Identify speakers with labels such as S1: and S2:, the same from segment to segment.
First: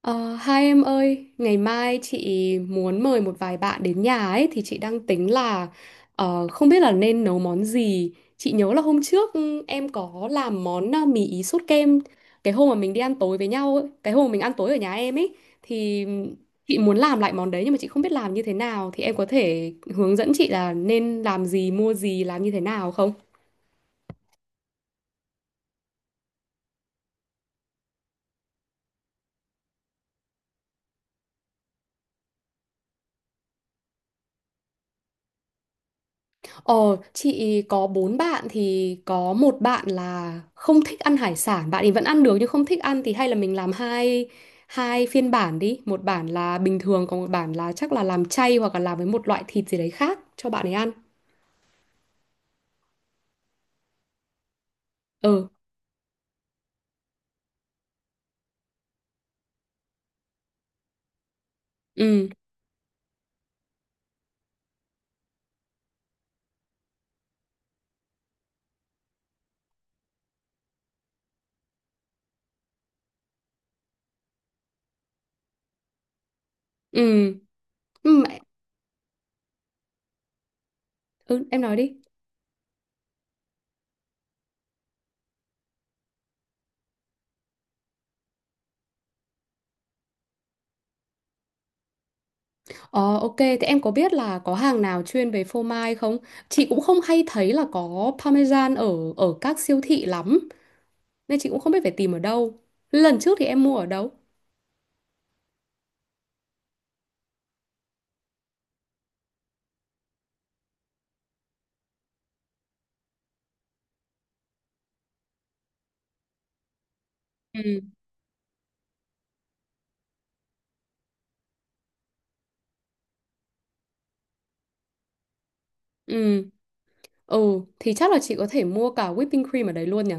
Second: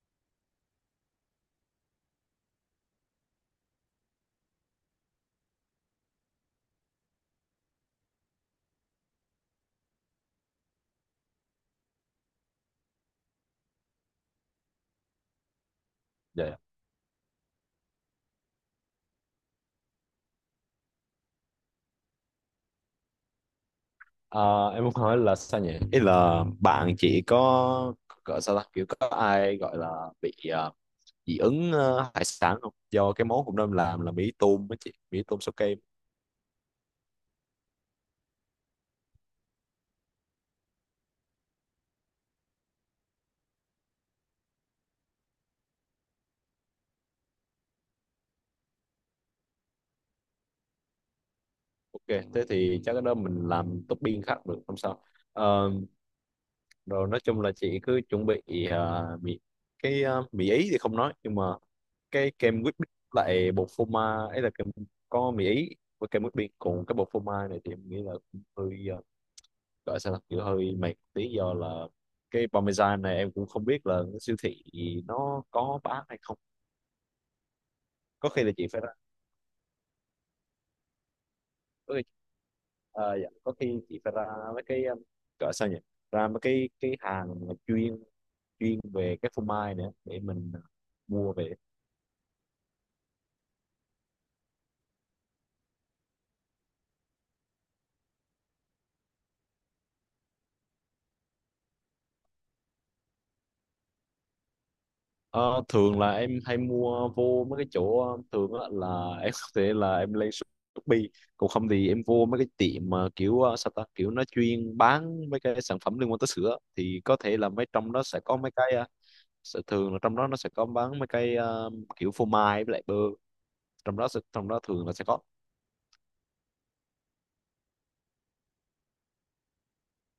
S1: Ờ, Hai em ơi, ngày mai chị muốn mời một vài bạn đến nhà ấy thì chị đang tính là không biết là nên nấu món gì. Chị nhớ là hôm trước em có làm món mì ý sốt kem cái hôm mà mình đi ăn tối với nhau ấy, cái hôm mà mình ăn tối ở nhà em ấy thì
S2: Dạ. Dạ.
S1: chị muốn làm lại món đấy nhưng mà chị không biết làm như thế nào thì em có thể hướng dẫn chị là nên làm gì, mua gì, làm như thế nào không?
S2: Ờ, em muốn hỏi là sao nhỉ? Ý là bạn chị có gọi sao ta kiểu có ai gọi là bị dị ứng hải sản không? Do cái món cũng nên làm là mì tôm với chị, mì tôm sao kem.
S1: Ờ, chị có bốn bạn thì có một bạn là không thích ăn hải sản, bạn ấy vẫn ăn được nhưng không thích ăn thì hay là mình làm hai hai phiên bản đi, một bản là bình thường còn một bản là chắc là làm chay hoặc là làm với một loại thịt gì đấy khác cho bạn ấy ăn.
S2: Ok, thế thì chắc cái đó mình làm topping khác được không sao?
S1: Ừ,
S2: Ờ, Rồi nói chung là chị cứ chuẩn bị mì, cái mì ý thì không nói, nhưng mà
S1: ừ,
S2: cái kem whipped lại bột phô mai ấy là kem, có mì ý với kem whipped. Còn cái bột phô mai này thì em nghĩ là cũng hơi gọi sao ta, kiểu hơi mệt một tí, do là cái parmesan này em cũng không biết là cái siêu thị nó có bán hay không.
S1: ừ, ừ,
S2: có
S1: mẹ-
S2: khi là chị phải ra
S1: ừ, em nói đi.
S2: có khi, dạ, có khi chị phải ra mấy cái gọi sao nhỉ, ra mấy cái hàng mà chuyên chuyên về cái phô mai nữa để mình mua về.
S1: Ờ, ok, thế em có biết là có hàng nào chuyên về phô mai không? Chị cũng không hay thấy là có parmesan ở ở các siêu thị lắm, nên chị cũng không biết phải tìm ở đâu. Lần trước thì em mua ở đâu?
S2: Ờ, Thường là em hay mua vô mấy cái chỗ thường á, là em có thể là em lên Shopee. Còn không thì em vô mấy cái tiệm mà kiểu sao ta, kiểu nó chuyên bán mấy cái sản phẩm liên quan tới sữa, thì có thể là mấy
S1: Ừ.
S2: trong đó sẽ có mấy cái sẽ thường là trong đó nó sẽ có bán mấy cái kiểu phô mai với lại bơ, trong trong đó thường là sẽ có.
S1: Ừ, ừ, thì chắc là chị có thể mua cả whipping cream ở đấy luôn nhỉ?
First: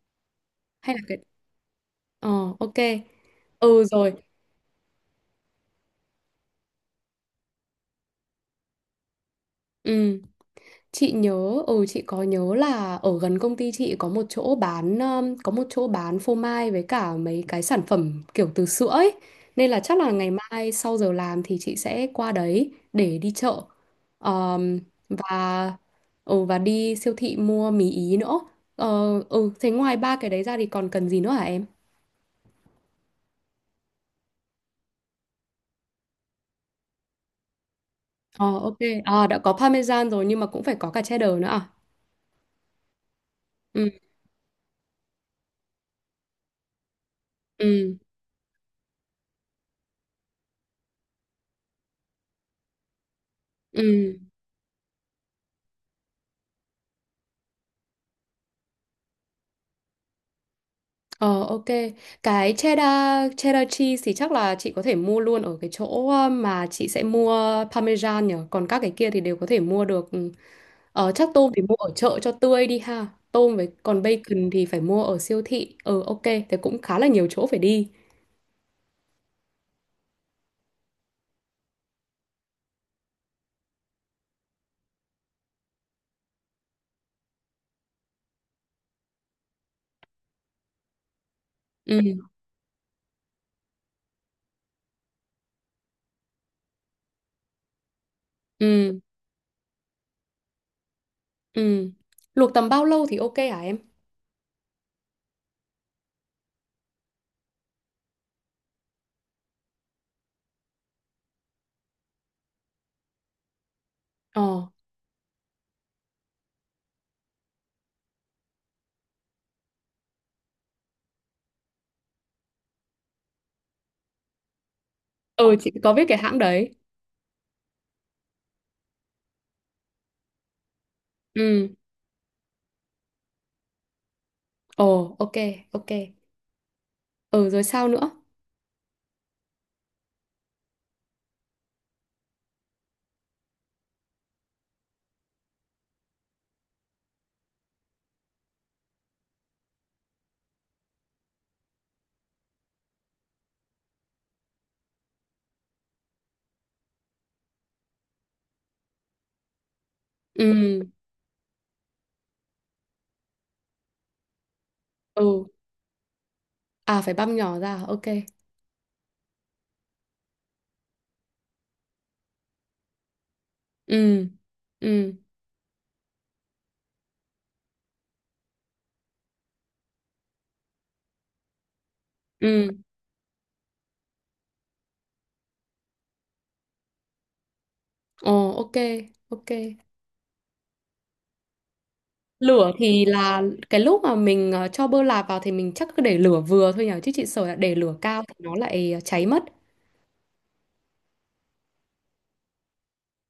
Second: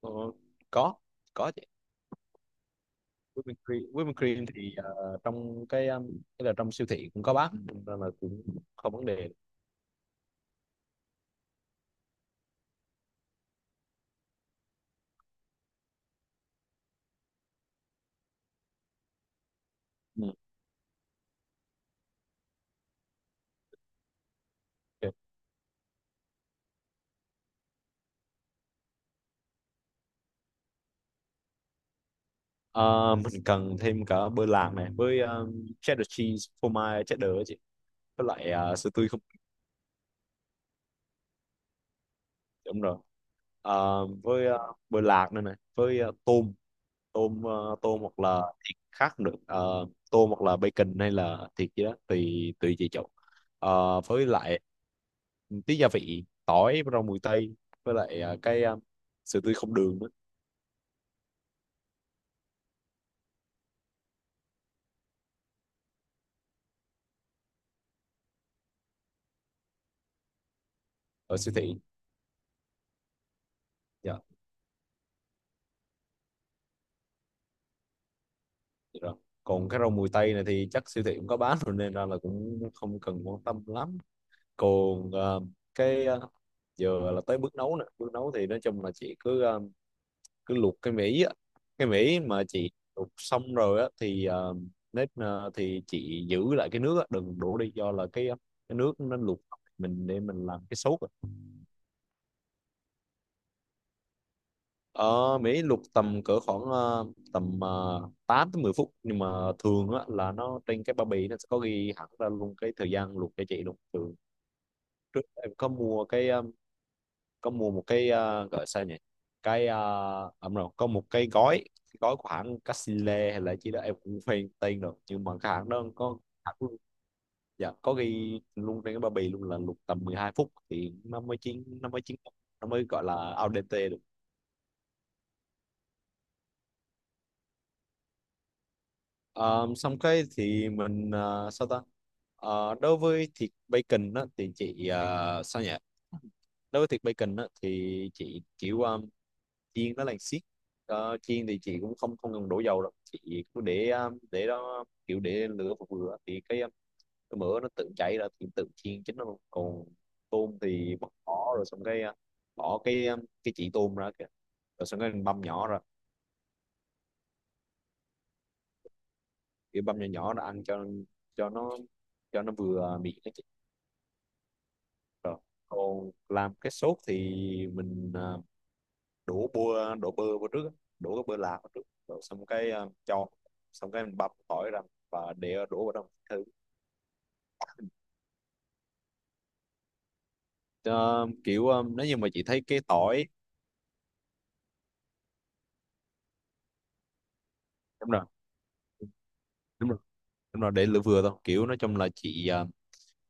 S2: Ờ,
S1: Hay
S2: có
S1: là cái
S2: có chứ.
S1: Ờ, ok.
S2: Whipping cream,
S1: Ừ rồi.
S2: whipping cream thì trong cái là trong siêu thị cũng có bán nên là cũng không vấn đề.
S1: Ừ, chị nhớ chị có nhớ là ở gần công ty chị có một chỗ bán có một chỗ bán phô mai với cả mấy cái sản phẩm kiểu từ sữa ấy. Nên là chắc là ngày
S2: Ừ.
S1: mai sau giờ làm thì chị sẽ qua đấy để đi chợ. Ờm,
S2: Ok.
S1: và Ừ, và đi siêu thị mua mì ý nữa. Ờ ừ, thế ngoài ba cái đấy ra thì còn cần gì nữa hả em?
S2: Ờ, mình cần thêm cả bơ lạc này với cheddar cheese, phô mai cheddar á chị, với lại
S1: Ờ, ok,
S2: sữa tươi không.
S1: à, đã có parmesan rồi nhưng mà cũng phải có cả cheddar nữa à?
S2: Đúng rồi.
S1: Ừ
S2: Với bơ lạc nữa này, với tôm tôm,
S1: ừ
S2: tôm hoặc là thịt khác được. Ờ, Tôm hoặc là bacon hay là thịt gì đó tùy tùy chị chọn.
S1: ừ.
S2: Với lại tí gia vị tỏi, rau mùi tây, với lại sữa tươi không đường nữa.
S1: Ờ ok, cái cheddar cheddar cheese thì chắc là chị có thể mua luôn ở cái chỗ mà chị sẽ mua parmesan nhỉ, còn các cái kia thì đều có thể mua được. Ừ. Ờ, chắc
S2: Ở
S1: tôm
S2: siêu
S1: thì mua
S2: thị.
S1: ở chợ cho tươi đi ha. Tôm với còn
S2: Dạ,
S1: bacon thì phải mua ở siêu thị. Ừ, ok, thế cũng khá là nhiều chỗ phải đi.
S2: vậy rồi. Còn cái rau mùi tây này thì chắc siêu thị cũng có bán rồi, nên ra là cũng không cần quan tâm lắm. Còn cái ờ, giờ là tới bước nấu nè. Bước nấu thì nói chung là chị cứ luộc cái mỹ á. Cái mỹ
S1: Ừ
S2: mà chị luộc xong rồi á thì thì chị giữ lại cái nước á, đừng đổ đi, do là cái
S1: ừ
S2: nước nó luộc, mình để mình làm cái sốt á.
S1: ừ. Luộc tầm bao lâu thì ok hả em?
S2: Ờ, Mỹ luộc tầm cỡ khoảng tầm 8 tới 10 phút, nhưng mà thường á, là nó trên cái bao bì nó sẽ có ghi hẳn ra luôn cái thời gian luộc cho chị luôn. Thường
S1: Ờ.
S2: trước em có mua một cái gọi sao nhỉ, cái ẩm rồi, có một cái gói của hãng Casile hay là chỉ đó em cũng quên tên rồi, nhưng mà cái
S1: Ừ,
S2: hãng
S1: chị
S2: đó
S1: có biết cái hãng
S2: hãng
S1: đấy.
S2: luôn- dạ có ghi luôn trên cái bao bì luôn là luộc tầm 12 phút thì nó mới
S1: Ừ.
S2: chín, nó mới gọi là al dente được.
S1: Ồ, ok. Ừ, rồi sao nữa?
S2: Ờ, Xong cái thì mình sao ta. Đối với thịt bacon đó, thì chị sao nhỉ, đối với thịt bacon á, thì chị kiểu chiên nó là xiết. Chiên thì chị cũng không không cần đổ dầu đâu, chị cứ để đó, kiểu để lửa vừa vừa thì cái mỡ nó tự chảy ra, thì tự chiên chính nó luôn. Còn tôm
S1: Ừ,
S2: thì bỏ, rồi xong cái bỏ cái chỉ tôm ra kìa, rồi xong cái mình băm
S1: ừ.
S2: nhỏ ra,
S1: À, phải băm nhỏ ra, ok.
S2: kiểu băm nhỏ nhỏ ra ăn cho nó vừa miệng cái chị.
S1: Ừ, ừ,
S2: Rồi còn làm cái sốt thì mình đổ bơ vào trước á, đổ cái bơ lạc vào trước, rồi xong
S1: ừ.
S2: cái ờ, cho xong cái mình băm tỏi ra và để đổ vào trong thử.
S1: Ồ, ok.
S2: Ờ, Kiểu nếu như mà chị thấy
S1: Lửa
S2: cái
S1: thì
S2: tỏi
S1: là cái lúc mà mình cho bơ lạc vào thì mình chắc cứ để lửa vừa thôi nhỉ? Chứ chị sợ là để lửa
S2: đúng
S1: cao
S2: rồi,
S1: thì nó lại cháy mất.
S2: đúng rồi đúng rồi, để lửa vừa thôi. Kiểu nói chung là chị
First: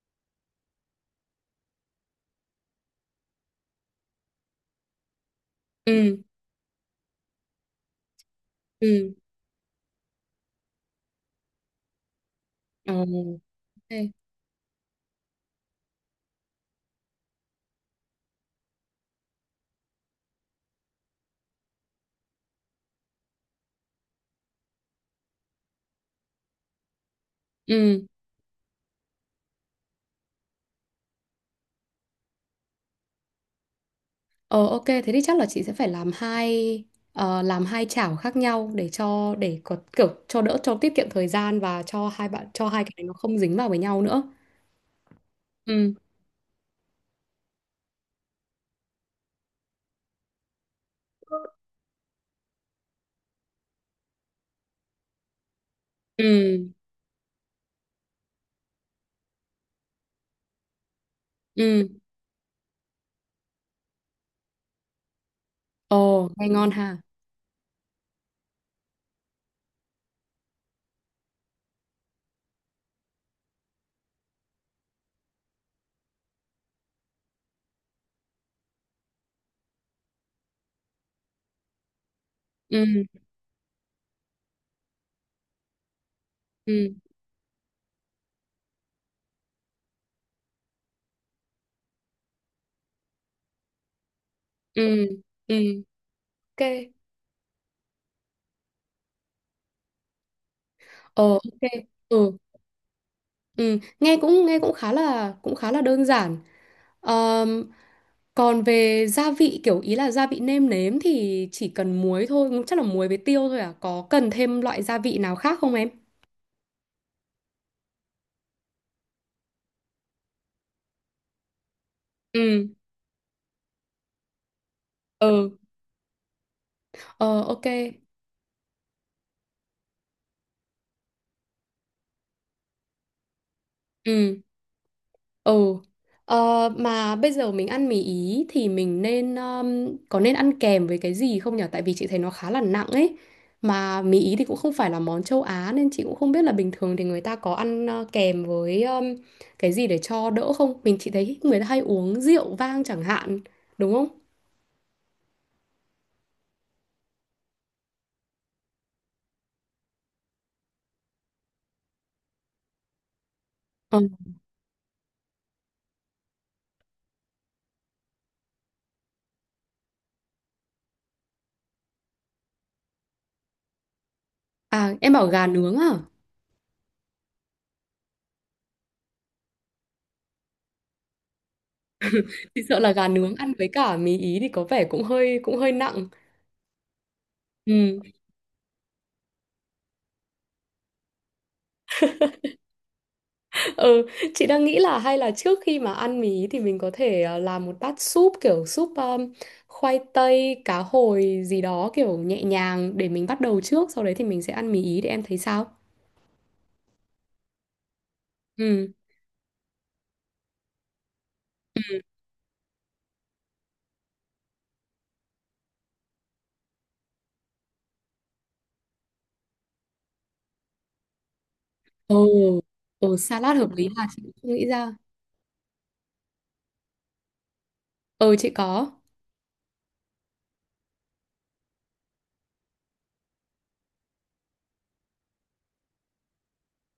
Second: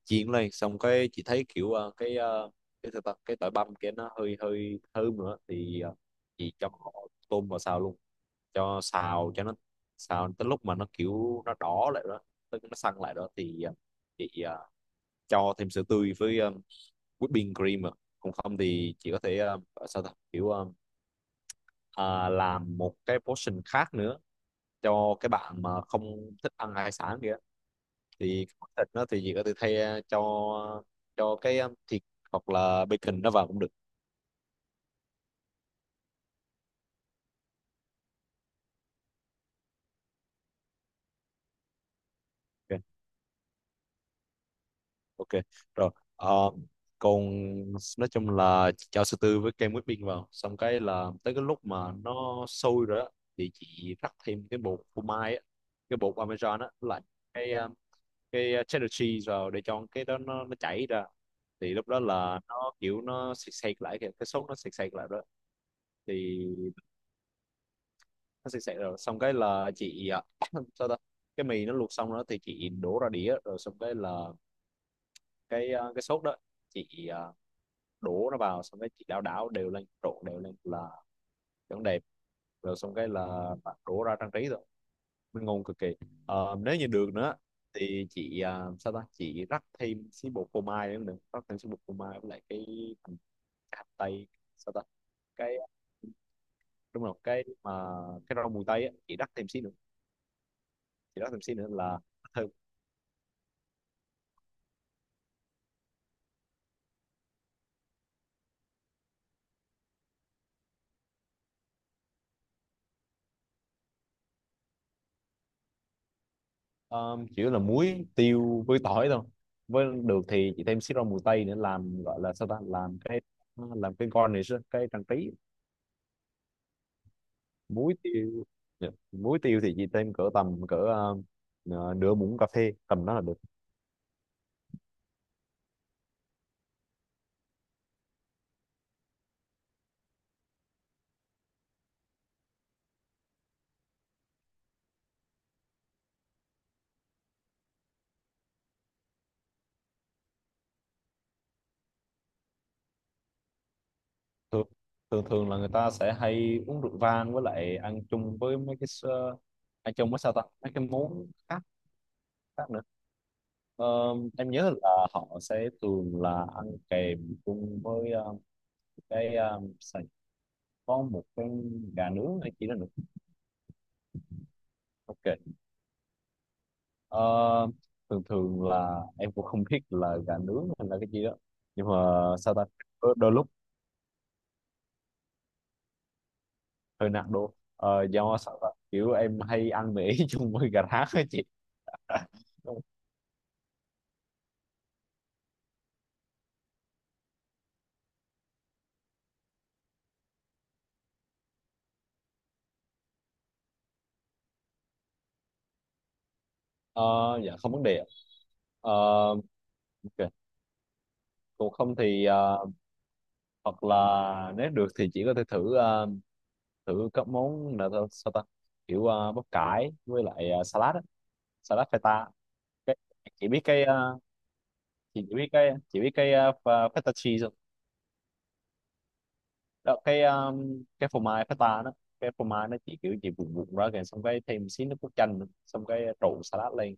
S2: chiên lên, xong cái chị thấy kiểu cái sao ta? Cái tỏi băm kia nó hơi hơi thơm nữa thì
S1: Ừ,
S2: chị cho tôm vào xào luôn, cho
S1: ừ.
S2: xào cho nó xào tới lúc mà nó kiểu nó đỏ lại đó, tức nó
S1: Ồ,
S2: săn lại đó, thì
S1: ok.
S2: chị cho thêm sữa tươi với whipping cream à. Còn không thì chị có thể sao ta kiểu ờ, làm một cái portion khác nữa cho cái bạn mà không thích ăn hải sản kìa.
S1: Ừ.
S2: Thì cái món thịt nó, thì chị có thể thay cho thịt hoặc là bacon nó vào cũng được.
S1: Ờ, ok, thế thì chắc là chị sẽ phải làm làm hai chảo khác nhau để cho để có kiểu cho đỡ cho tiết kiệm thời gian và cho
S2: Ok.
S1: hai cái này nó không dính vào với nhau nữa.
S2: Ok rồi.
S1: Ừ.
S2: Ờ, Còn nói chung là chị cho sư tư với kem whipping vào, xong cái là tới cái lúc mà nó sôi rồi á, thì chị rắc thêm cái bột phô mai á, cái bột
S1: Ừ.
S2: parmesan á, với lại cái ờ, cái cheddar cheese vào để cho cái đó nó chảy ra, thì
S1: Ừ.
S2: lúc đó là nó kiểu nó sệt sệt lại kìa, cái sốt nó sệt sệt lại đó.
S1: Ồ,
S2: Thì
S1: nghe ngon ha.
S2: nó sệt sệt rồi, xong cái là chị sao ta, cái mì nó luộc xong đó thì chị đổ ra đĩa, rồi xong cái là cái sốt đó chị đổ nó vào, xong cái chị đảo đảo đều lên, trộn đều lên là vẫn đẹp. Rồi
S1: Ừ.
S2: xong cái là bạn đổ ra trang trí rồi, mình ngon cực kỳ. Nếu như
S1: Ừ.
S2: được nữa thì chị sao ta, chị rắc thêm xí bột phô mai nữa, nữa. Rắc thêm xí bột phô mai với lại hành cái hành tây, sao ta,
S1: Ừ. Ừ.
S2: cái
S1: Ok.
S2: đúng rồi, cái rau mùi tây á, chị
S1: Ờ,
S2: rắc
S1: ok.
S2: thêm xí nữa là
S1: Ừ.
S2: thơm.
S1: Ừ, nghe cũng khá là đơn giản. Ờm, Còn về gia vị ý là gia vị nêm nếm thì chỉ cần muối thôi, chắc là muối với tiêu thôi à. Có cần thêm loại gia vị nào khác không em?
S2: Ờ, Chủ yếu là muối tiêu với tỏi thôi, với được thì chị thêm xí rau mùi tây nữa, làm gọi là sao ta,
S1: Ừ,
S2: làm cái garnish á, cái trang trí.
S1: ừ, ờ, ok.
S2: Muối tiêu, dạ. Muối tiêu thì chị thêm cỡ tầm cỡ nửa muỗng cà phê, tầm đó là được.
S1: Ừ. Ừ. Ờ, mà bây giờ mình ăn mì Ý thì mình nên có nên ăn kèm với cái gì không nhở? Tại vì chị thấy nó khá là nặng ấy. Mà mì Ý thì cũng không phải là món châu Á nên chị cũng không biết là bình thường thì người ta có ăn kèm với cái gì để cho đỡ không? Chị thấy người ta hay uống rượu vang chẳng hạn, đúng không?
S2: thường, Thường thường là người ta sẽ hay uống rượu vang, với lại ăn chung với ăn chung với sao ta mấy cái món khác khác nữa. Ờ,
S1: Ờ.
S2: em nhớ là họ sẽ thường là ăn kèm chung với ờ, cái có một cái gà nướng hay chỉ là nướng.
S1: À, em bảo gà
S2: Ok.
S1: nướng à?
S2: Ờ, Thường thường là em cũng không biết là gà nướng hay là cái gì đó, nhưng mà sao
S1: Chị
S2: ta
S1: sợ là gà
S2: đôi
S1: nướng
S2: lúc
S1: ăn với cả mì Ý thì có vẻ cũng hơi nặng.
S2: hơi nặng đô.
S1: Ừ.
S2: Ờ, Do sao ta kiểu em hay ăn mì chung với gà rán ấy chị.
S1: Ừ, chị đang nghĩ là hay là trước khi mà ăn mì thì mình có thể làm một bát súp kiểu súp khoai tây, cá hồi gì đó kiểu nhẹ nhàng để mình bắt đầu trước, sau đấy thì mình sẽ ăn mì ý để em thấy sao.
S2: Ờ, dạ không vấn đề ạ.
S1: Ừ.
S2: Ờ, ok. Còn không thì hoặc là nếu được thì chỉ có thể thử thử các món là sao ta, kiểu bắp cải với lại salad
S1: Ừ.
S2: feta, cái,
S1: Ừ,
S2: chị
S1: salad
S2: biết
S1: hợp lý là chị cũng không nghĩ ra.
S2: chị chỉ biết cái feta cheese không
S1: Ừ, chị có.
S2: đó, cái phô mai feta đó, cái phô mai nó chỉ kiểu chỉ vụn vụn ra kìa, xong cái thêm xí nước cốt chanh nữa. Xong cái trộn salad lên,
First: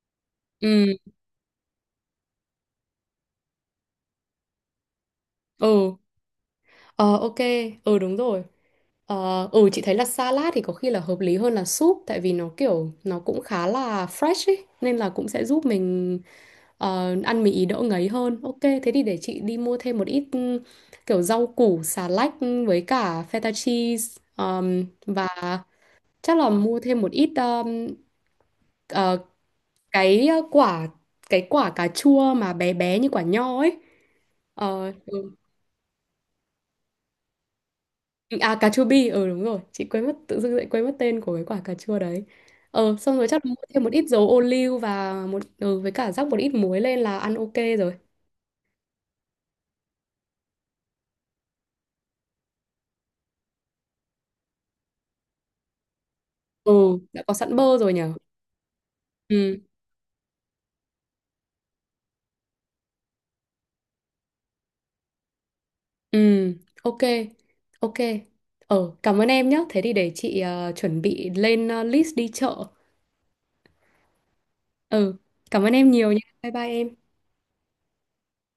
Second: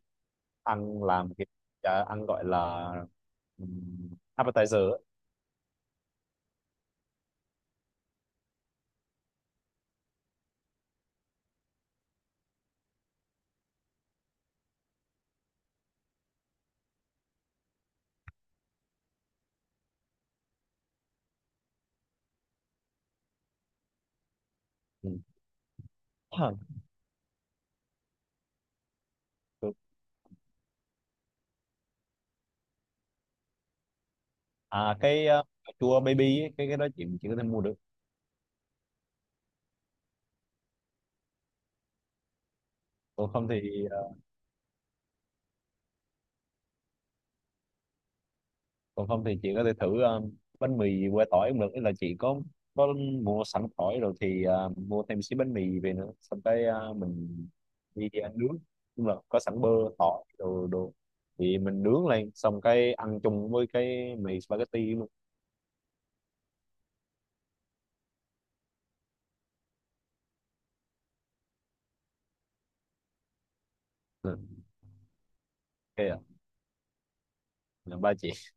S1: Ừ.
S2: ăn làm cái ăn gọi là um, appetizer á.
S1: Ừ. Ờ, ok. Ừ, đúng rồi. Chị thấy là salad thì có khi là hợp lý hơn là súp tại vì nó kiểu nó cũng khá là fresh ấy nên là cũng sẽ giúp mình ăn mì ý đỡ ngấy hơn. Ok, thế thì để chị đi mua thêm một ít kiểu rau củ, xà lách với cả feta cheese,
S2: Ừ.
S1: và chắc là
S2: Hả?
S1: mua thêm một ít ờ,
S2: Được.
S1: cái quả cái quả cà chua mà bé bé như quả nho ấy. Ờ, ừ,
S2: Cà chua baby ấy, cái đó chị chỉ có thể mua được.
S1: À, cà chua bi, ừ đúng rồi. Chị quên mất, tự dưng lại quên mất tên của cái quả cà chua đấy. Ờ, xong rồi
S2: còn
S1: chắc là
S2: không thì
S1: mua thêm một ít dầu ô liu. Và một với cả rắc một ít muối lên là ăn ok rồi.
S2: Còn không thì chị có thể thử bánh mì que tỏi cũng được. Ý là chị có mua sẵn tỏi rồi, thì mua thêm xí bánh mì về nữa, xong cái
S1: Ừ. Đã có
S2: mình
S1: sẵn bơ rồi
S2: đi
S1: nhở?
S2: ăn nướng, nhưng mà có
S1: Ừ,
S2: sẵn bơ tỏi đồ đồ thì mình nướng lên, xong cái ăn chung với cái mì spaghetti luôn.
S1: ừ, ok, ok. Ờ, cảm ơn em nhé. Thế thì để chị chuẩn bị lên list đi chợ.
S2: Ừ.
S1: Ừ, cảm ơn em
S2: Ok
S1: nhiều nhé.
S2: ạ.
S1: Bye bye em.
S2: Là ba chị.